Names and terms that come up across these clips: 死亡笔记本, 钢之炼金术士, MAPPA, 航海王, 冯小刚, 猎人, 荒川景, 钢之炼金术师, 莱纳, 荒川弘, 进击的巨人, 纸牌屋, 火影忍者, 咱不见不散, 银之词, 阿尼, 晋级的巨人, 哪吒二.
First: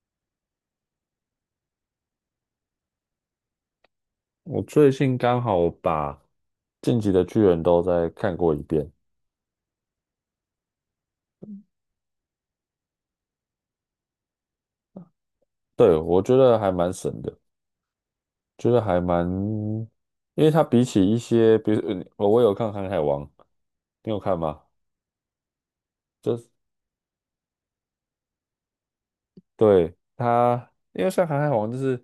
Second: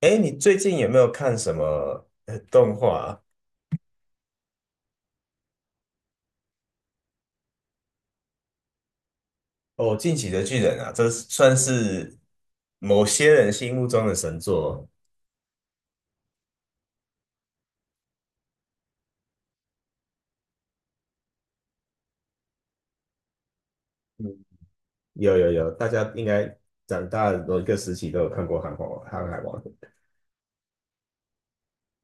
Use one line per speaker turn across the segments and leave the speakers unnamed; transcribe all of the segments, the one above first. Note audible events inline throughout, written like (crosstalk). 哎，你最近有没有看什么动画啊。
我最近刚好把《晋级的巨人》都再看过一遍，
哦，《进击的巨人》啊，这是算是某些人心目中的神作。
对，我觉得还蛮神的，觉得还蛮，因为它比起一些，比如我有看《航海王》，你有看
嗯，
吗？
有有有，大家应
就
该
是
长大的某一个时期都有看过《航海王》。
对它，因为像《航海王》，就是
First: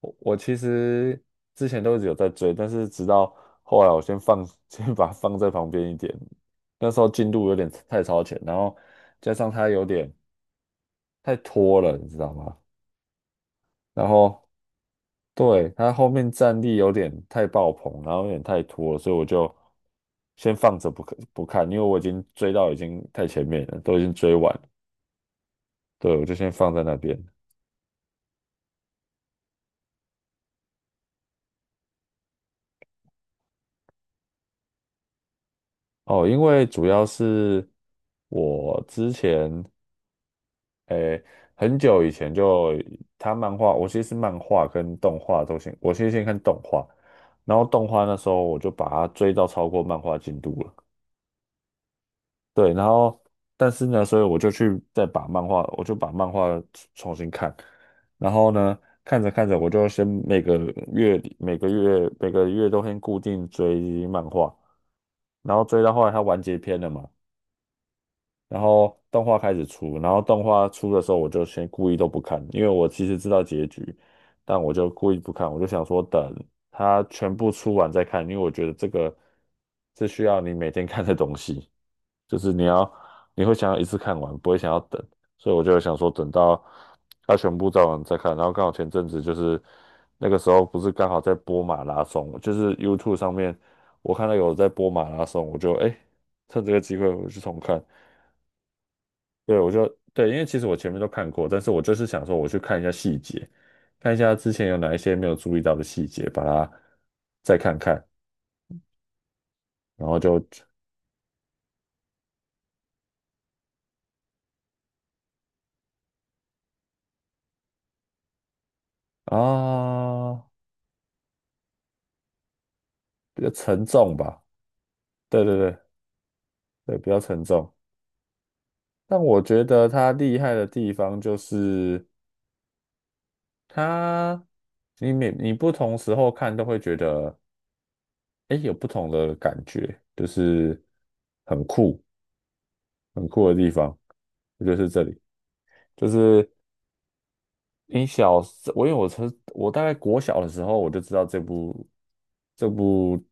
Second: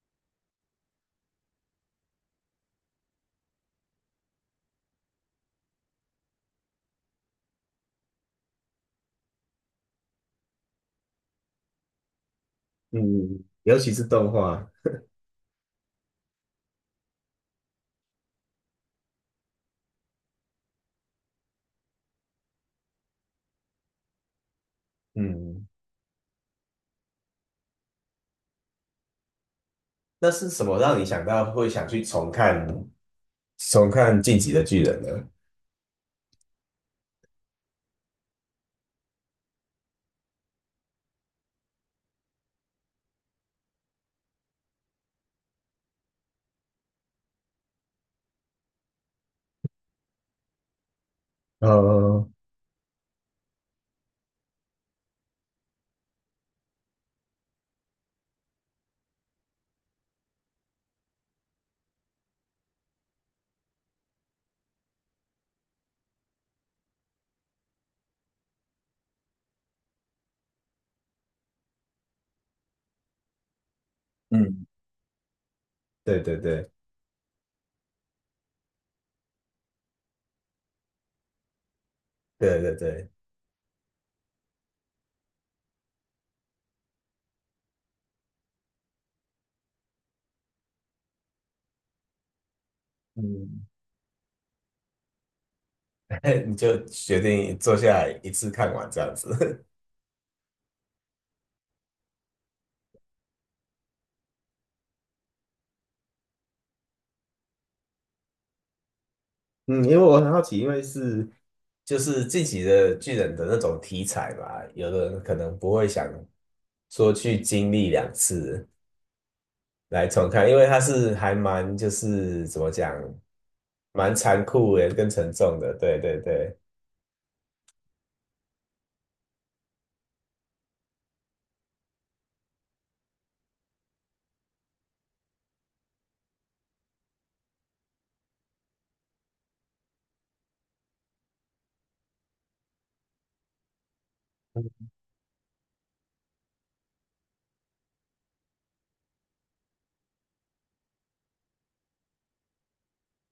我其实之前都一直有在追，但是直到后来我先放，(laughs) 先把它放在旁边一点，那时候进度有点太超前，然后加上它有点太拖了，你知道吗？
嗯，尤其是
然
动
后。
画。
对，他后面战力有点太爆棚，然后有点太拖了所以我就先放着不看不看，因为我已经追到已经太前面了，都已经追完了
嗯，
对，我就先放在那边。
那是什么让你想到会想去重看《进击的巨人》呢？
哦，因为主要是我之前诶、很久以前就他漫画，我其实是漫画跟动画都先，我先看动画，然后动画那时候我就把它追到超过漫画进度了。
呃，
对，然后但是呢，所以我就去再把漫画，我就把漫画重新看，然后呢，看着看着，我就先每个月里每个月每个月都先固定追漫画，然后追到后来它完结篇了嘛，然后动画开始出，然后动画出的时候，我就先故意都不看，因为我其实知道结局，但
嗯，
我就故意不看，我就想说
对
等
对对
它全部出完再看，因为我觉得这个是需要你每天看的东西。就是
对
你
对
要
对，
你会想要一次看完，不会想要等，所以我就想说等到它全部照完再看。然后刚好前阵子就是那个时候不是刚好在播马拉松，就是 YouTube 上面
嗯，
我看到有在播马拉松，我就
(laughs) 你
趁这个
就
机会
决
我去
定
重
坐
看。
下来一次看完这样
对，
子。
我就对，因为其实我前面都看过，但是我就是想说我去看一下细节，看一下之前有哪一些没有注意到的细节，把它再看看，
嗯，因为
然
我
后
很好
就
奇，因为是就是自己的巨人的那种题材嘛，有的人可能不会想说去经历两次来重
啊
看，因为它是还蛮就是怎么讲，
比较沉
蛮
重吧。
残酷的跟沉
对对
重的，
对。
对对对，
对，比较沉重。但我觉得它厉害的地方就是它，你每你不同时候看都会觉得，哎，有不同的感觉，就是很酷，很酷的地方，就是这里。就是你小时，我因为我从我大概国小的时候我就知道这部这部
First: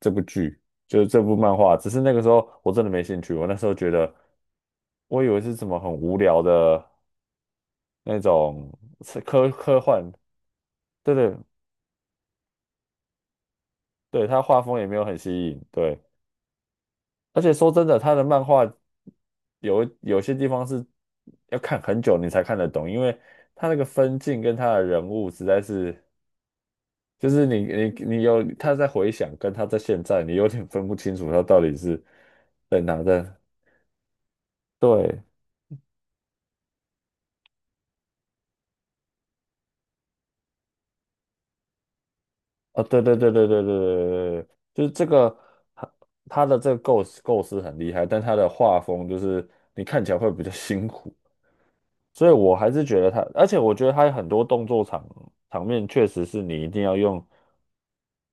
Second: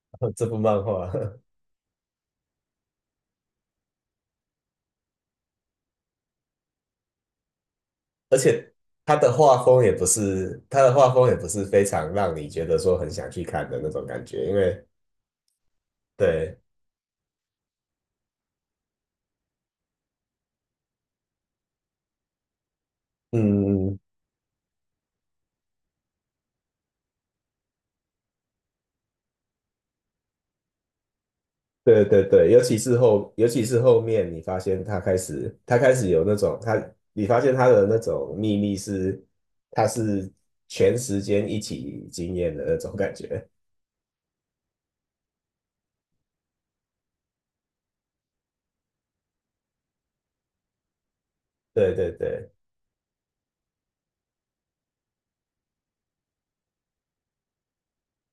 (laughs) 这部
剧，
漫
就是
画，
这部
(laughs)
漫画，只是那个时候我真的没兴趣，我那时候觉得，我以为是什么很无聊的。那
而
种
且它
是
的
科
画
科
风也不
幻，
是它的画
对
风也
对
不是非常让你觉得说很想去看的那种感
对，他
觉，因
画风
为
也没有很吸引，对，
对，
而且说真的，他的漫画有有些地方是要看很久你才看得懂，因为他那个
嗯。
分镜跟他的人物实在是，就是你有他在回想跟他在现在，你有点分不清楚他到底是
对对对，尤其
在
是
哪
后，
的，
尤其是后面，你发现他开
对，
始，他开始有那种他，你发现他的那种秘密是，他是全时间一起经验的那
啊，
种
对
感
对对对
觉。
对对对对，就是这个。他他的这个构思很厉害，但他的画风就是你看起来会比较辛苦。
对对
所以
对，
我还是觉得他，而且我觉得他很多动作场面确实是你一定要用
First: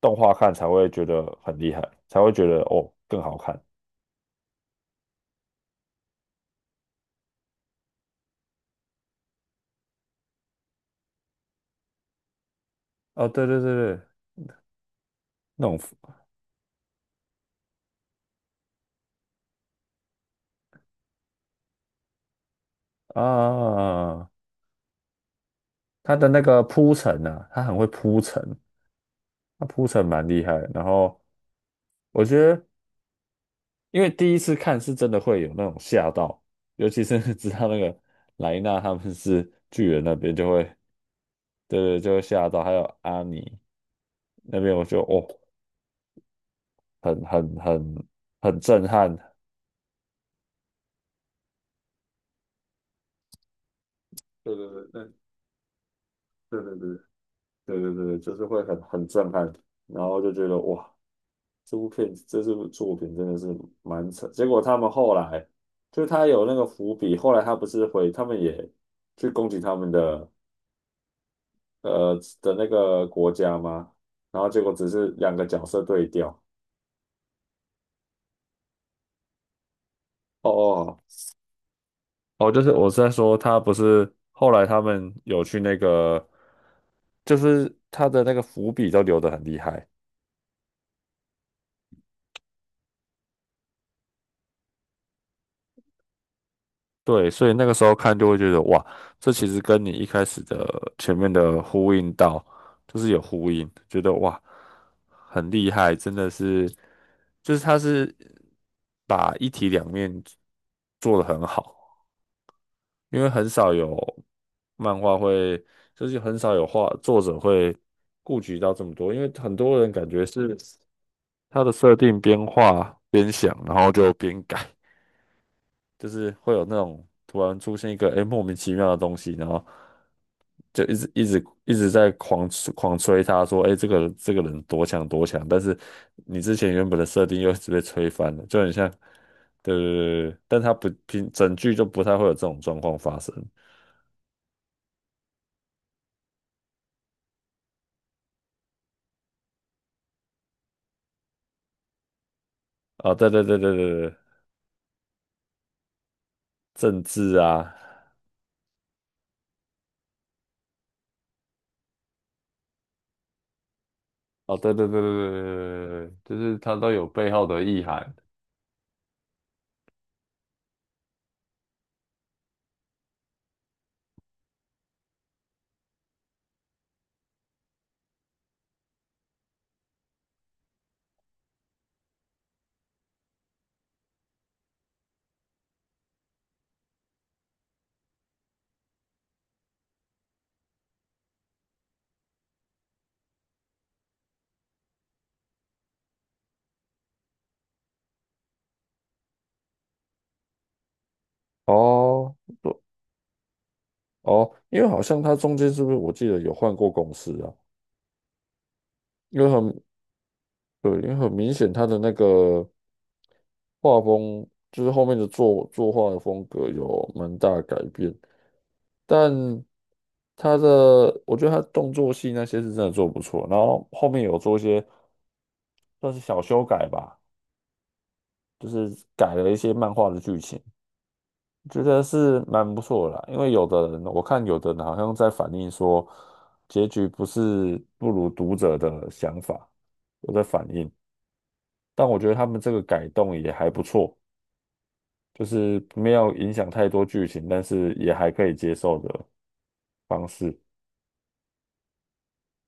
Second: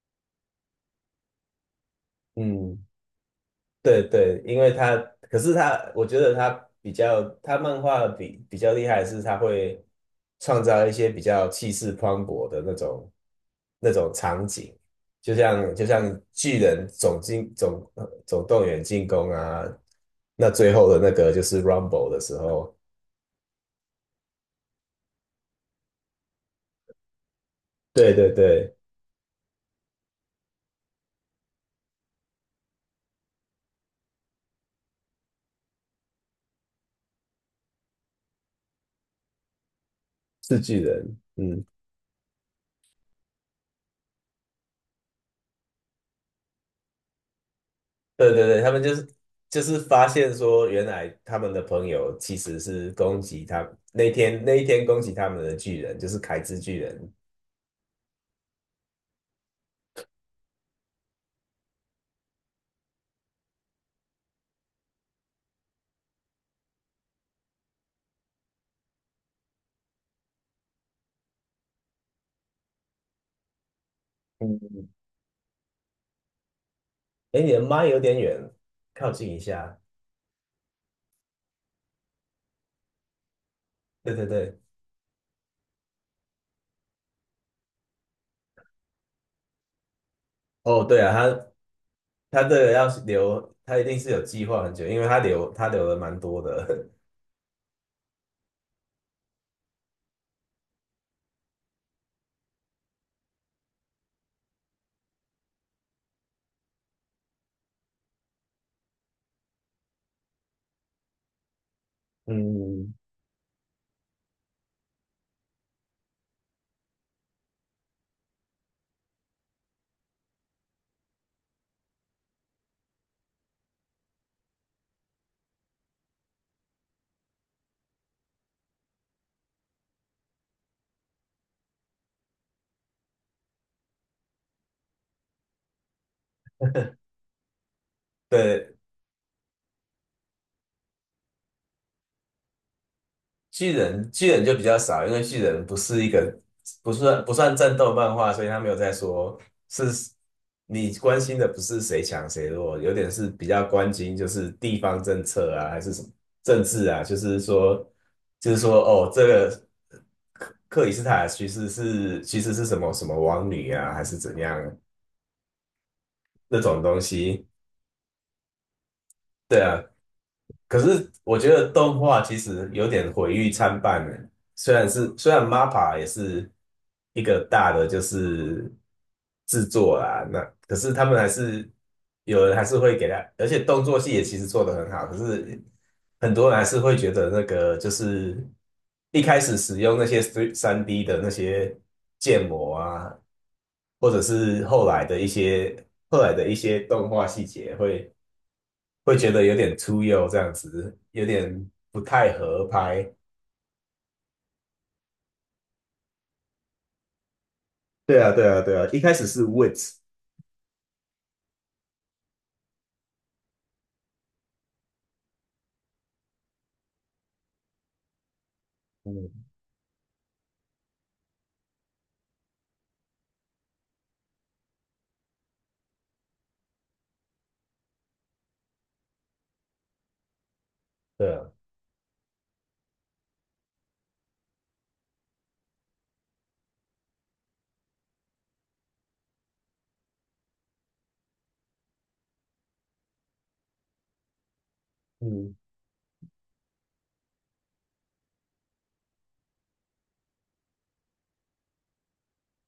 动画看才会觉得很厉害，才会觉得
嗯，
哦更好看
对对，因为他，可是他，我觉得他比较，他漫画比较厉害的是，他会创造一些比较气势磅礴的那种
哦，对对对
那
对，
种场景，就
那
像
种
就像巨人总动员进攻啊，那最后的那个就是 Rumble 的时候，
啊，他的那个铺陈啊，他很会
对
铺
对
陈，
对，
他铺陈蛮厉害的然后我觉得，因为第一次看是真的会有那种吓到，尤其是 (laughs) 知道那个莱纳他们是巨人那边就
是
会，
巨人，嗯。
对对，就会吓到，还有阿尼那边我就哦很很很
对对
很
对，他们
震
就是
撼。
就是发现说，原来他们的朋友其实是攻击他那天那
对
一
对
天攻
对，
击他们的巨人，就是凯之
对对
巨
对
人。
对对对对，就是会很很震撼，然后就觉得哇，这部片这部作品真的是蛮扯。结果他们后来就他有那个伏笔，后来他不是回他们也去攻击他们的呃的那个国家吗？然后结果
嗯，
只是两个角色对调。
哎，你的麦有点远，靠近一下。
哦哦，哦，就是我是在说，他不是
对对
后
对，
来他们有去那个，就是他的那个伏笔都留得很厉害。
哦对啊，他这个要是留，他一定是有计划很久，因为他留他留了蛮多的。
对，所以那个时候看就会觉得哇，这其实跟你一开始的前面的呼应到，就是有呼应，觉得哇，很厉害，真的是，就是他是把一体两面做的很好，
(laughs) 嗯，
因为很少有漫画会，就是很少有画作者会顾及到这么多，因为很多人感觉是他的设定边画边想，然后就边改。就是会有那种突然出现一个莫名其妙的东西，然后就一直一直一直在狂吹他说，这个人多强多强，但是你之前原本的设定又一直被吹翻了，就很
对。
像，对对对对，对但他不平整剧就不太会有这种状况发生
巨人巨人就比较少，因为巨人不是一个不算战斗漫画，所以他没有在说是你关心的不是谁强谁弱，有点
啊、
是
对对
比
对
较
对
关
对
心
对，
就是地方政策啊，还是什么政治啊，
政
就
治
是
啊，
说就是说哦，这个克里斯塔其实是其实是什么什么王女啊，还是怎
哦对
样
对对对对对对，对就是
那
他
种
都
东
有背后
西。
的意涵。
对啊，可是我觉得动画其实有点毁誉参半呢。虽然是虽然 MAPPA 也是一个大的就是制作啊，那可是他们还是有人还是会给他，而且动作戏也其实做得很好，可是很多人还是会觉得那个就是一开始使用那些3D 的那些建模啊，或者是后来的一些后来的一些动画细节会。会觉得有点突兀这样子，有点不太
哦
合拍。
哦，因为好像他中间是不是我记得有换过公司啊？
对啊，对啊，对啊，一开始
因
是
为他
w i t
们
h
对，因为很明显，他的那个画风，就是后面的作画的风格有蛮大的改变，
嗯，
但他的，我觉得他动作戏那些是真的做得不错，然后后面有做一些算是小修改吧，就是改了一些漫画的剧情，
对啊，
觉得是蛮不错的啦。因为有的人，我看有的人好像在反映说，结局不是不如读者的想法，有在反映，但我觉得他们这个改动也还不错。就
嗯，
是没有影响太多剧情，但是也还可以接受的方式。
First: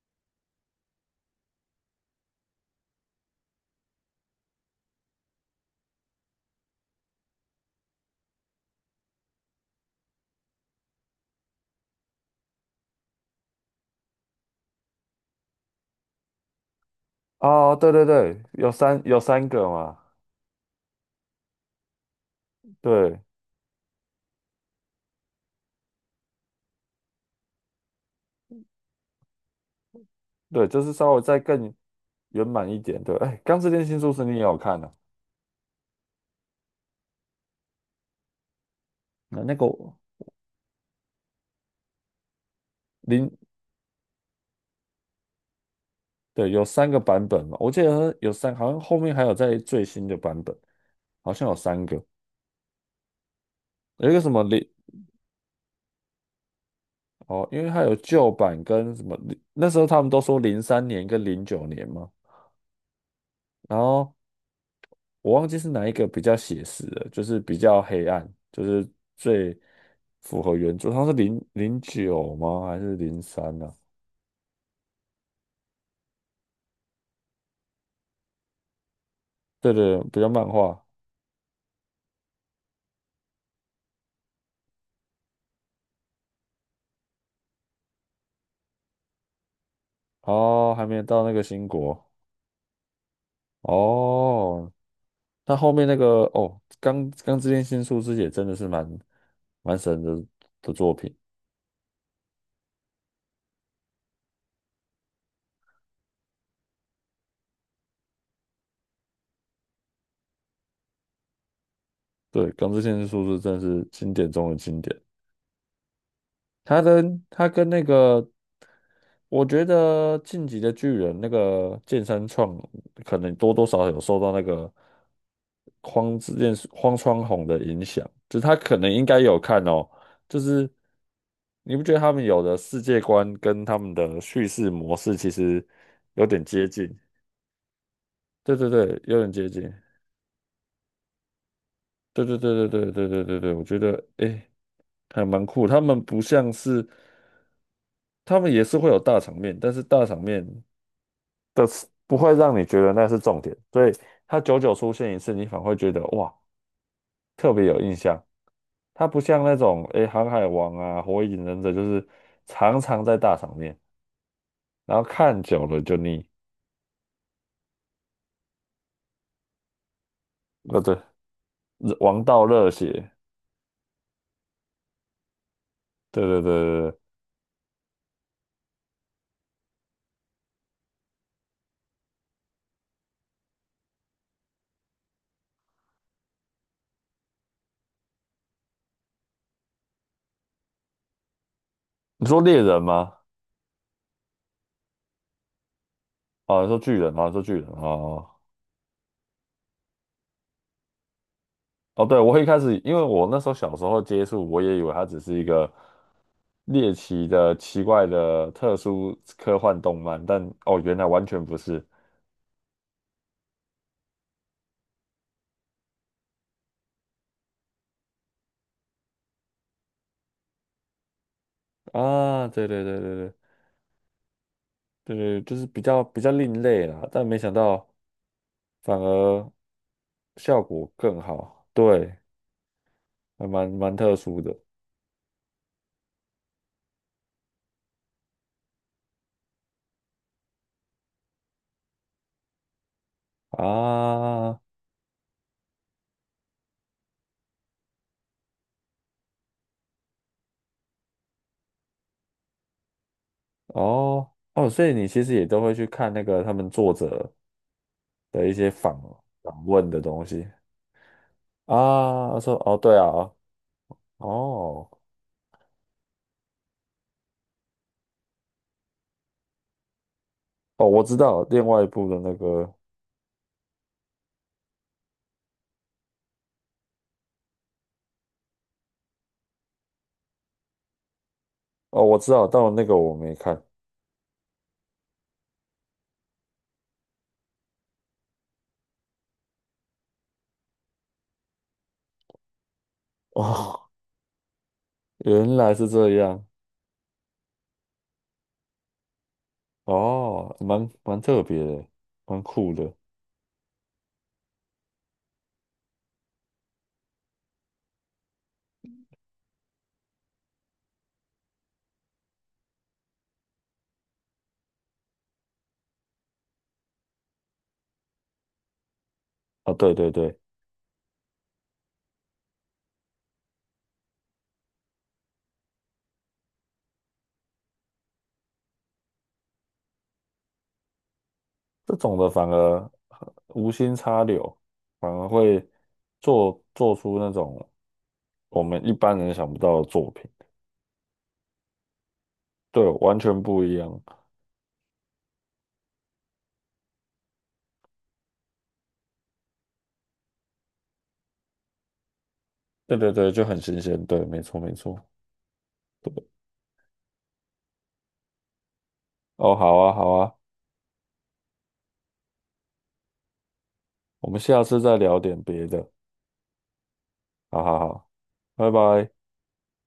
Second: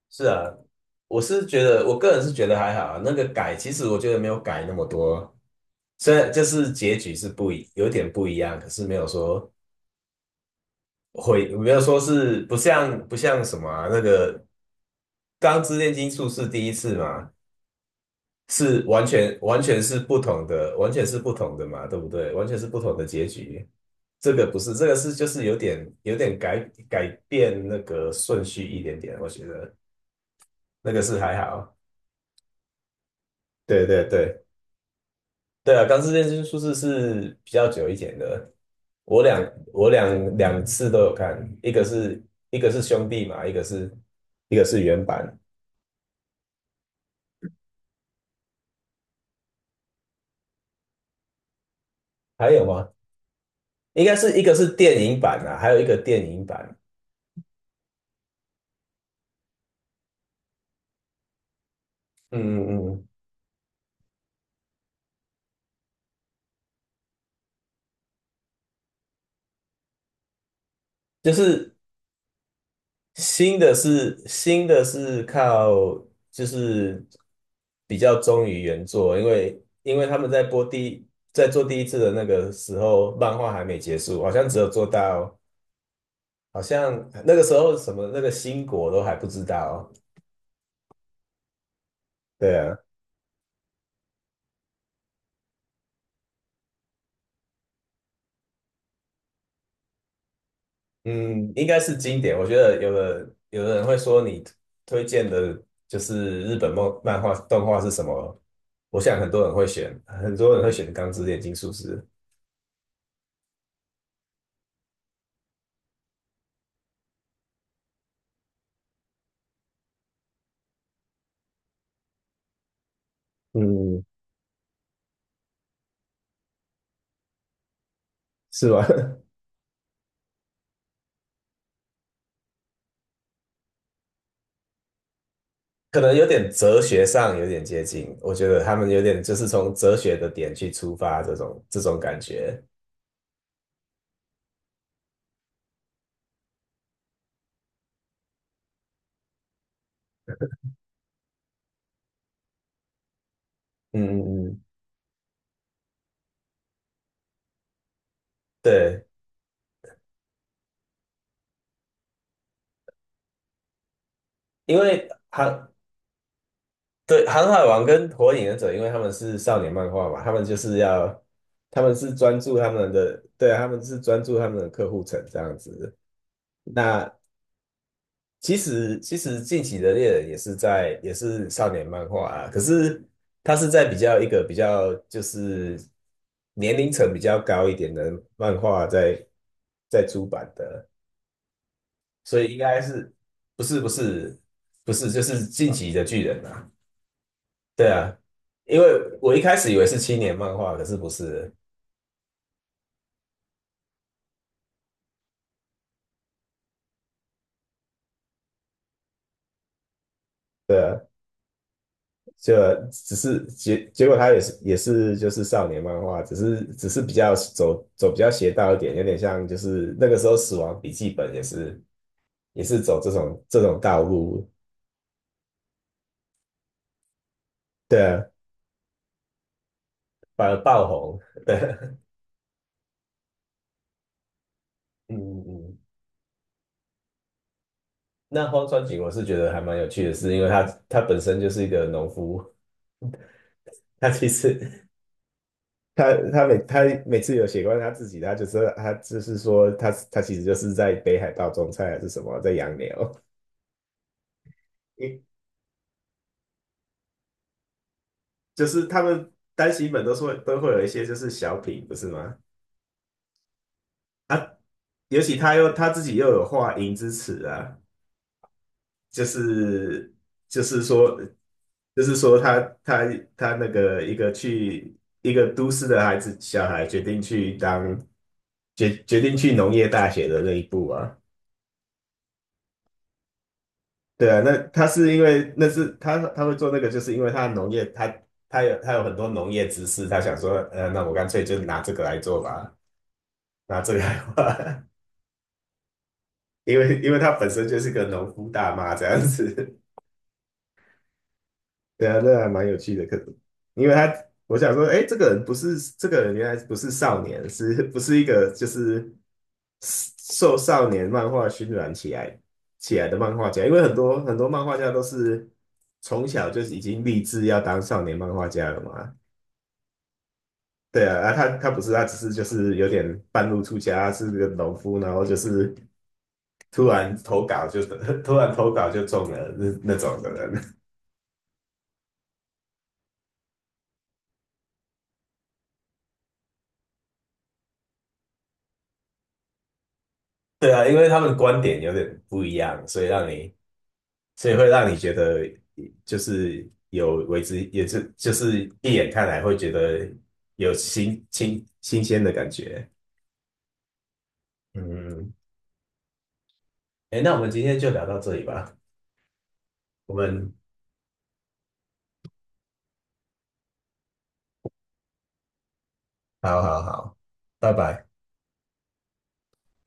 是啊，我是觉得，我个人是觉得还好啊。那个改，其实我觉得没有改那么多，虽然就是结局是不一，有点不一样，可是没有说会，没有说是不像什么啊，那个《钢之炼金术士》第一次嘛，
哦，对对对，有
是
三
完
有
全
三
完
个
全
嘛，
是不同的，完全是不同的嘛，对不对？完全是不同的
对
结局。这个不是，这个是就是有点改改变那个顺序一点点，我觉得
对，就
那
是
个
稍
是
微
还
再更
好。
圆满一点。对，哎，《钢之
对
炼金
对
术师》你也
对
有看啊？
对啊，钢之炼金术士是比较久一点的，我两
那那个
我
我
两次都有看，一个是一个是兄弟
零，
嘛，一个是一个是原版，
对，有三个版本嘛，我记得有三，好像后面还有在最新的版本，好像有三个，
还有吗？应
有一
该
个什
是一
么
个
零，
是电影版啊，还有一个电影版。
哦，因为它有旧版跟什么零，那时候他们都说零三年跟零九年嘛。
嗯嗯嗯，
然后我忘记是哪一个比较写实的，就是比较黑暗，就是最符合原著。它是
就
零
是
零九吗？还是零三
新的
呢？
是新的是靠就是比较忠于原作，因为
对
因
对，
为他
比
们
较
在
漫
播第
画。
一在做第一次的那个时候，漫画还没结束，好像只有做到好像那个时候什么那个新国都还不知道。
哦，还没有到那个新国。
对啊，
哦，那后面那个哦，钢之炼金术师也真的是蛮神的作品。
嗯，应该是经典。我觉得有的人会说你推荐的就是日本漫画动画是什么？我想很多人会选，很多人会选《钢之炼金术师》。
对，钢之炼金术师真的是经典中的经典。他跟他跟那个我觉得《进击的巨人》那个剑山创可能多多少少有
嗯，
受到那个荒之剑荒川弘的影响，就是他
是
可
吧？
能应该
(laughs)
有看哦，就是你不觉得他们有的世界观跟他们的叙事模式其实
可能有
有点
点
接
哲
近？
学上有点接近，我觉
对
得
对
他们
对，
有
有
点
点
就是
接近。
从哲学的点去出发，这种这种感
对对
觉。
对对对对对对对，我觉得诶还蛮酷。他们不像是，他们也是会有大场面，但是大场面的是不会让你觉得那是重点，所以
嗯
它
嗯
久
嗯，
久出现一次，你反而会觉得哇特别有印象。
对，
它不像那种诶《航海王》啊《火影忍者》，就是常常在大场面，
因
然后
为
看久
航
了就腻。
对航海王跟火影忍者，因为他们是少年漫画嘛，他们就是
呃，对，
要他们是
王
专
道
注他
热
们
血，
的，对啊，他们是专注他们的客户层这样子。
对对对对对。
那其实其实近期的猎人也是在也是少年漫画啊，可是它是在比较一个比较就是年龄层比较高一点的漫画在在出版的，
你
所
说
以应
猎
该
人
是
吗？
不是不是就是近期的巨人
哦，你
啊？
说巨人吗？你说巨人
对啊，
哦
因为我一开始以为是青年漫画，可是不是，
哦，对，我一开始因为我那时候小时候接触，我也以为它只是一个猎奇的、奇怪的、特殊科幻动漫，但
对。
哦，原
啊。
来完全不是。
就只是结果他也是也是就是少年漫画，只是只是比较走比较邪道一点，有点像就是那个时候《死亡笔记本》也是
啊，
也
对
是
对
走
对
这
对对
种这种道路，
对对，就是比较另类啦，但没想到
对啊，
反而
反而
效
爆
果
红，
更好，
对，
对，还蛮特殊的
(laughs) 嗯嗯嗯。那荒川景我是觉得还蛮有趣的是，因为他他本身就是一个农夫，他其
啊，
实他每次有写关于他自己，他就是他就是说他他其实就是在北海道种菜还是什么，在养牛。
哦哦，所以你其实也都会去看那个他们作者的一
就
些
是
访
他们
访
单
问
行
的
本都是
东
会
西
都会有一些就是小品，不是吗？
啊，说哦对啊，
啊，
哦
尤其他又他自己又有画银之词啊，就是就是
哦，我知
说
道另外一
就
部
是
的那
说他
个，
他他那个一个去一个都市的孩子小孩决定去当决定去农业大学的那一步啊。
哦我知道，但那个我没看，
对啊，那他是因为那是他他会做那个，就是因为他农业他他有他有很多农业知识，他想说，那我干脆就拿这个来做吧，拿
哦，
这个来画。
原来是这样，
因为因为他本身就是个农夫大妈这样子，
哦，蛮特别的，
(laughs) 对啊，那
蛮
还蛮
酷
有
的。
趣的。可因为他我想说，哎，这个人不是这个人，原来不是少年，是不是一个就是受少年漫画熏染起来的漫画家？因为很多很多漫画家都是从小就是已经立志要当少年漫画家了嘛。
啊，对对对，
对啊，啊，他不是，他只是就是有点半路出家，是个农夫，然后就是突然投稿就 (laughs) 突然投稿就中了那那种的人。
这种的反而无心插柳，反而会做出那种我们一般人想不到的作品，
(laughs) 对啊，因为他们观点有点不一
对，
样，所以
完
让
全
你，
不一样。
所以会让你觉得就是有为之，也是就是一眼看来会觉得有新鲜的感觉。
对对对，就很新鲜。对，没错没错。
嗯，
对，
哎，那我们今天就聊到这里吧。
哦，好啊好
我
啊，
们
我们下次再聊点别的。
好好好，
好
拜
好
拜。
好，拜拜。